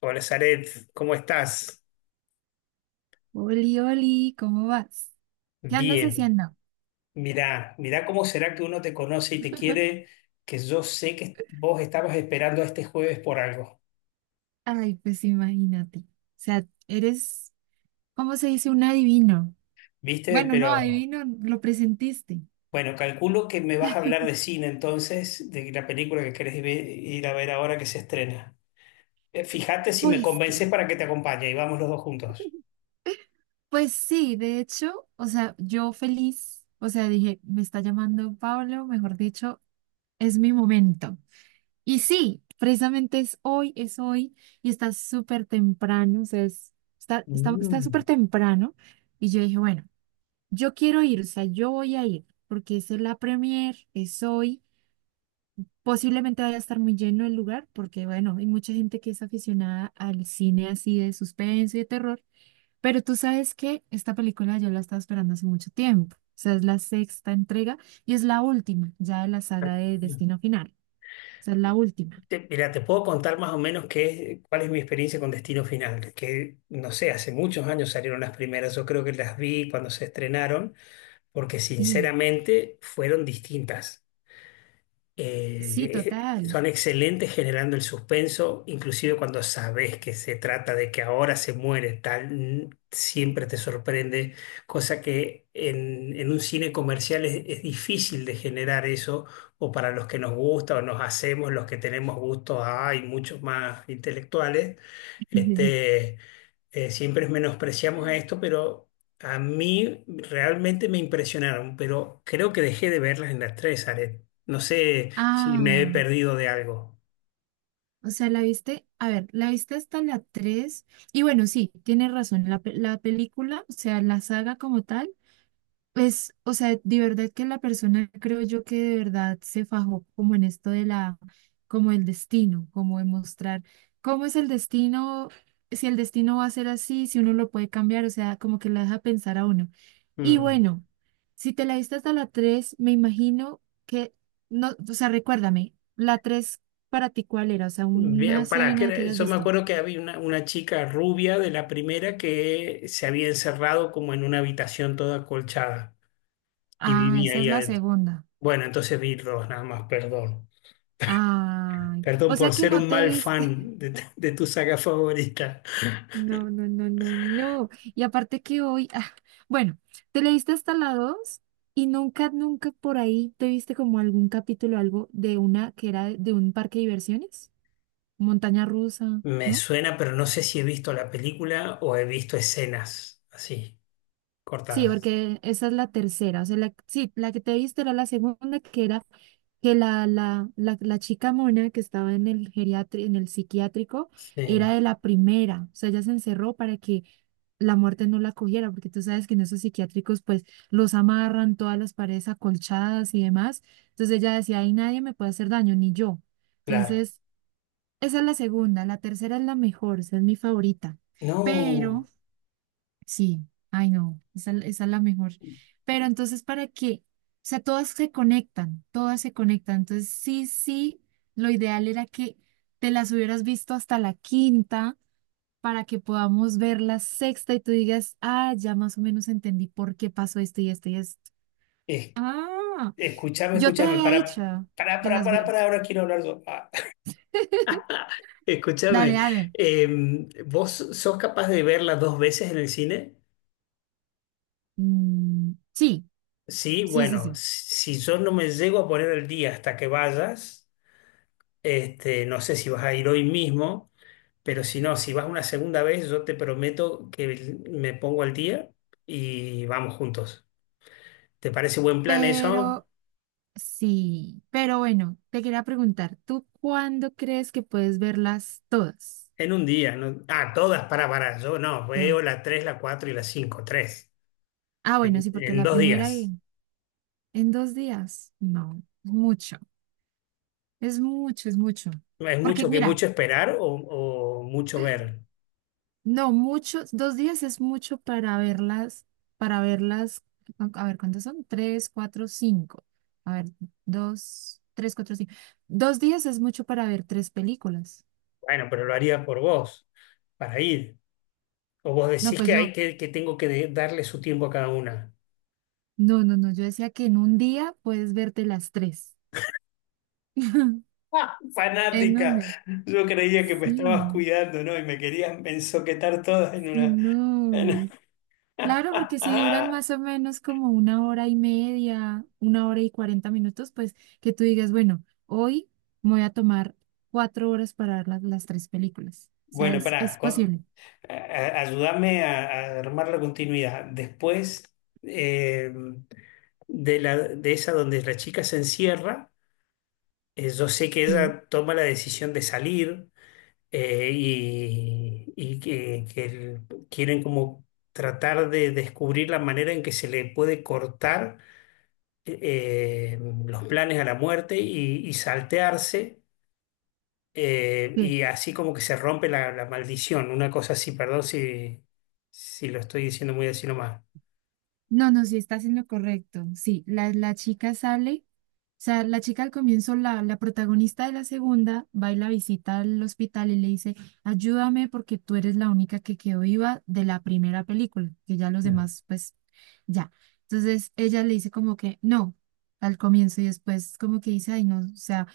Hola, Zaret, ¿cómo estás? Oli, Oli, ¿cómo vas? ¿Qué andas Bien. haciendo? Mirá, mirá cómo será que uno te conoce y te quiere, que yo sé que vos estabas esperando a este jueves por algo, Ay, pues imagínate. O sea, eres, ¿cómo se dice? Un adivino. ¿viste? Bueno, no, Pero adivino, lo presentiste. bueno, calculo que me vas a hablar de cine entonces, de la película que ir a ver ahora que se estrena. Fíjate si me Pues sí. convences para que te acompañe y vamos los dos juntos. Pues sí, de hecho, o sea, yo feliz, o sea, dije, me está llamando Pablo, mejor dicho, es mi momento. Y sí, precisamente es hoy, y está súper temprano, o sea, está Mm. súper temprano. Y yo dije, bueno. Yo quiero ir, o sea, yo voy a ir, porque esa es la premier, es hoy. Posiblemente vaya a estar muy lleno el lugar, porque bueno, hay mucha gente que es aficionada al cine así de suspenso y de terror. Pero tú sabes que esta película yo la estaba esperando hace mucho tiempo. O sea, es la sexta entrega y es la última ya de la saga de Destino Final. O sea, es la última. Mira, te puedo contar más o menos qué cuál es mi experiencia con Destino Final, que no sé, hace muchos años salieron las primeras, yo creo que las vi cuando se estrenaron, porque Sí, sinceramente fueron distintas, sí, total. son excelentes generando el suspenso, inclusive cuando sabes que se trata de que ahora se muere tal, siempre te sorprende, cosa que en un cine comercial es difícil de generar eso, o para los que nos gusta o nos hacemos, los que tenemos gustos, hay muchos más intelectuales, este, siempre menospreciamos a esto, pero... A mí realmente me impresionaron, pero creo que dejé de verlas en las tres, Aret. No sé si me he Ah. perdido de algo. O sea, la viste, a ver, la viste hasta la 3. Y bueno, sí, tienes razón, la película, o sea, la saga como tal, es, o sea, de verdad que la persona creo yo que de verdad se fajó como en esto de la, como el destino, como de mostrar cómo es el destino, si el destino va a ser así, si uno lo puede cambiar, o sea, como que la deja pensar a uno. Y Mm. bueno, si te la diste hasta la 3 me imagino que, no, o sea, recuérdame, la 3 para ti cuál era, o sea, una Bien, pará, escena que hayas yo me visto. acuerdo que había una chica rubia de la primera que se había encerrado como en una habitación toda acolchada y Ah, vivía esa es ahí la adentro. segunda. Bueno, entonces vi dos nada más, perdón. Ay, Perdón o sea por que ser no un te mal viste. fan de tu saga favorita. No, no, no, no, no. Y aparte que hoy, ah, bueno, te leíste hasta la 2 y nunca, nunca por ahí te viste como algún capítulo, algo de una que era de un parque de diversiones, montaña rusa, Me ¿no? suena, pero no sé si he visto la película o he visto escenas así, Sí, cortadas. porque esa es la tercera. O sea, la, sí, la que te viste era la segunda, que era que la chica mona que estaba en el en el psiquiátrico, era Sí, de la primera. O sea, ella se encerró para que la muerte no la cogiera, porque tú sabes que en esos psiquiátricos, pues, los amarran todas las paredes acolchadas y demás. Entonces ella decía, ahí nadie me puede hacer daño, ni yo. claro. Entonces, esa es la segunda. La tercera es la mejor, esa es mi favorita. Pero No, sí, ay no, esa es la mejor. Pero entonces, ¿para qué? O sea, todas se conectan, todas se conectan. Entonces, sí, sí, lo ideal era que te las hubieras visto hasta la quinta para que podamos ver la sexta y tú digas, ah, ya más o menos entendí por qué pasó esto y esto y esto. es Ah, Escúchame, yo te escúchame, había para, dicho para, que para, las para, para, vieras. ahora quiero hablar yo. Ah, Dale, Escúchame, dale. ¿Vos sos capaz de verla dos veces en el cine? Mm, sí, Sí, sí, sí, bueno, sí. si yo no me llego a poner al día hasta que vayas, no sé si vas a ir hoy mismo, pero si no, si vas una segunda vez, yo te prometo que me pongo al día y vamos juntos. ¿Te parece buen plan eso? Pero sí, pero bueno, te quería preguntar, ¿tú cuándo crees que puedes verlas todas? En un día, ¿no? Ah, todas yo no, veo Todas. la 3, la 4 y la 5, 3. Ah, bueno, En, sí, porque en la dos primera días. en, dos días. No, mucho. Es mucho, es mucho. ¿Es Porque mucho que mira, mucho esperar o mucho ver? no, muchos, 2 días es mucho para verlas, para verlas, a ver, ¿cuántas son? Tres, cuatro, cinco. A ver, dos, tres, cuatro, cinco. 2 días es mucho para ver tres películas. Bueno, pero lo haría por vos, para ir. O vos No, decís pues que yo, hay que tengo que darle su tiempo a cada una. no, no, no, yo decía que en un día puedes verte las tres. ¡Ah! ¿En Fanática. dónde? Yo creía que me estabas Sí, cuidando, ¿no? Y me querías ensoquetar todas en sí, una. no. en- Claro, porque si duran más o menos como una hora y media, una hora y 40 minutos, pues que tú digas, bueno, hoy me voy a tomar 4 horas para ver las tres películas. O sea, Bueno, es pará, posible. Ayúdame a armar la continuidad. Después eh, de la, de esa donde la chica se encierra. Yo sé que ¿Sí? ella toma la decisión de salir, eh, y, y que, que el- quieren como tratar de descubrir la manera en que se le puede cortar, eh, los planes a la muerte y saltearse, ¿Qué? y así como que se rompe la maldición, una cosa así, perdón si, si lo estoy diciendo muy así nomás. No, no, sí, estás en lo correcto. Sí, la chica sale. Sea, la chica al comienzo, la protagonista de la segunda, va y la visita al hospital y le dice, ayúdame porque tú eres la única que quedó viva de la primera película, que ya los demás, pues, ya. Entonces ella le dice como que no al comienzo y después como que dice, ay, no, o sea,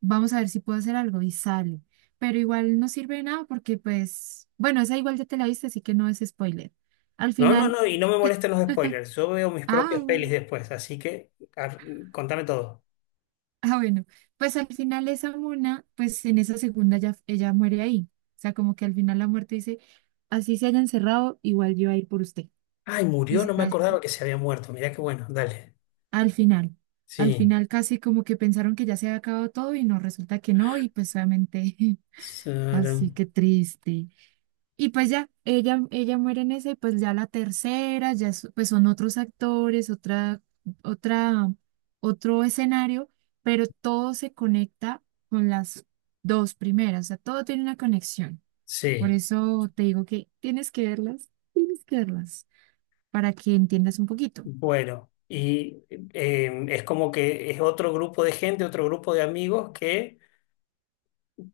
vamos a ver si puedo hacer algo y sale. Pero igual no sirve de nada porque pues, bueno, esa igual ya te la viste, así que no es spoiler. Al No, no, final, no, y no me molestan los spoilers, yo veo mis ah, propias pelis bueno. después, así que contame todo. Ah, bueno, pues al final esa mona, pues en esa segunda ya, ella muere ahí. O sea, como que al final la muerte dice, así se haya encerrado, igual yo voy a ir por usted. Ay, Y murió, se no me la lleva. acordaba que se había muerto. Mirá qué bueno, dale. Al final, Sí. Casi como que pensaron que ya se había acabado todo y no, resulta que no, y pues obviamente, Sara- así que triste. Y pues ya, ella muere en esa y pues ya la tercera, pues son otros actores, otra, otro escenario, pero todo se conecta con las dos primeras, o sea, todo tiene una conexión. Por Sí. eso te digo que tienes que verlas, para que entiendas un poquito. Bueno, y es como que es otro grupo de gente, otro grupo de amigos que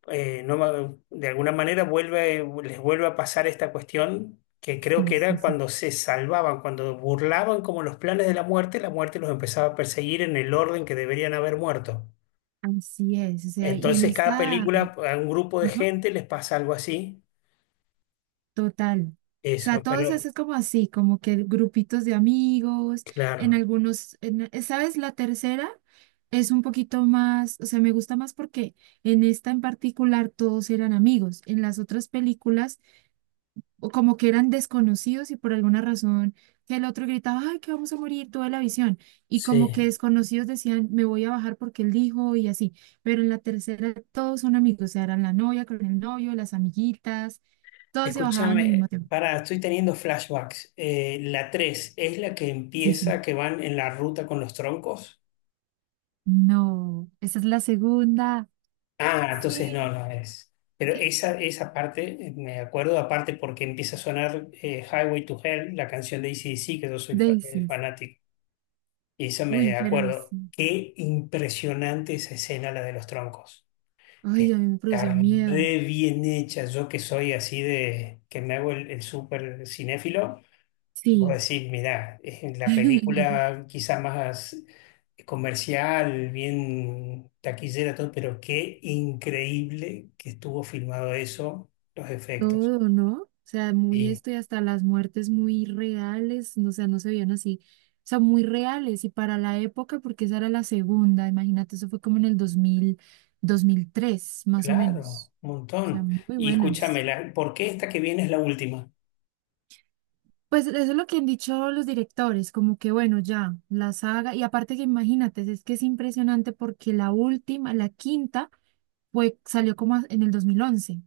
no, ma- de alguna manera vuelve, les vuelve a pasar esta cuestión que creo Sí, que sí, era sí. cuando se salvaban, cuando burlaban como los planes de la muerte los empezaba a perseguir en el orden que deberían haber muerto. Así es, o sea, y en Entonces, cada esta, película a un grupo de ajá. gente les pasa algo así. Total. O sea, Eso, todos pero es como así, como que grupitos de amigos, en claro. algunos, ¿sabes? La tercera es un poquito más, o sea, me gusta más porque en esta en particular todos eran amigos. En las otras películas, o como que eran desconocidos y por alguna razón que el otro gritaba, ay, que vamos a morir, toda la visión. Y como Sí. que desconocidos decían, me voy a bajar porque él dijo y así. Pero en la tercera todos son amigos, o sea, eran la novia con el novio, las amiguitas todos se bajaban al Escúchame, mismo tiempo. pará, estoy teniendo flashbacks. La 3 es la que Sí, empieza, sí. que van en la ruta con los troncos. No, esa es la segunda. Ah, entonces Sí. no, no es. Pero esa parte, me acuerdo, aparte porque empieza a sonar, Highway to Hell, la canción de AC/DC, que yo Daisies. fanático. Y eso Uy, me pero acuerdo. sí. Qué impresionante esa escena, la de los troncos. Ay, a mí me Está produce miedo. re bien hecha. Yo que soy así de, que me hago el súper cinéfilo. Vos Sí. decís, mirá, es la película quizás más comercial, bien taquillera, todo, pero qué increíble que estuvo filmado eso, los efectos. Todo, ¿no? O sea, muy Y esto y hasta las muertes muy reales, no, o sea, no se veían así. O sea, muy reales y para la época, porque esa era la segunda, imagínate, eso fue como en el 2003 más o claro, menos. un O sea, montón. muy Y buenas. escúchame, ¿por qué esta que viene es la última? Pues eso es lo que han dicho los directores, como que bueno, ya, la saga, y aparte que imagínate, es que es impresionante porque la última, la quinta, salió como en el 2011, o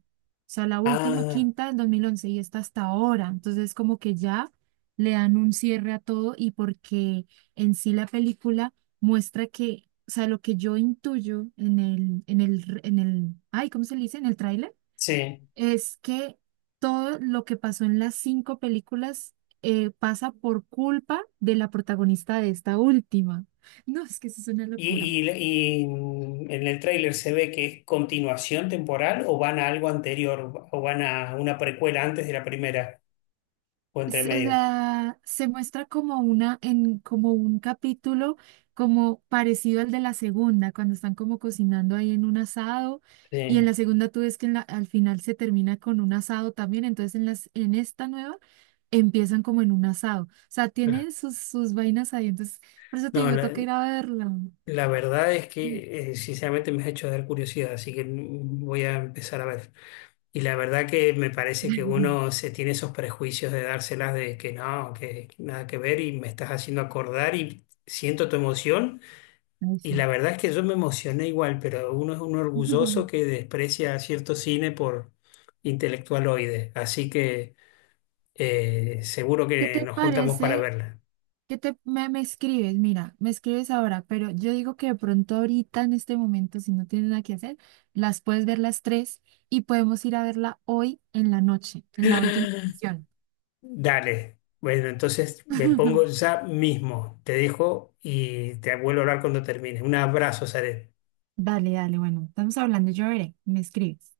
sea, la última Ah, quinta del 2011 y está hasta ahora, entonces como que ya le dan un cierre a todo y porque en sí la película muestra que, o sea, lo que yo intuyo en el, ay, ¿cómo se le dice? En el tráiler sí. es que todo lo que pasó en las cinco películas pasa por culpa de la protagonista de esta última. No, es que eso es una locura. ¿Y, y, ¿y en el tráiler se ve que es continuación temporal o van a algo anterior o van a una precuela antes de la primera o entre O medio? sea, se muestra como una, en, como un capítulo como parecido al de la segunda, cuando están como cocinando ahí en un asado, y en Sí. la segunda tú ves que en al final se termina con un asado también, entonces en en esta nueva empiezan como en un asado. O sea, tienen sus vainas ahí. Entonces, por eso te No, digo, toca ir no. a verla. La verdad es Mm. que sinceramente me has hecho dar curiosidad, así que mm, voy a empezar a ver. Y la verdad que me parece que uno se tiene esos prejuicios de dárselas de que no, que nada que ver y me estás haciendo acordar y siento tu emoción. Ay, Y sí. la verdad es que yo me emocioné igual, pero uno es un orgulloso que desprecia a cierto cine por intelectualoide, así que seguro ¿Qué que te nos juntamos para parece? verla. ¿Qué me escribes? Mira, me escribes ahora, pero yo digo que de pronto ahorita en este momento, si no tienes nada que hacer, las puedes ver las tres y podemos ir a verla hoy en la noche, en la última función. Dale. Bueno, entonces me pongo ya mismo. Te dejo y te vuelvo a hablar cuando termine. Un abrazo, Zaret. Dale, dale, bueno, estamos hablando, yo veré, me escribes.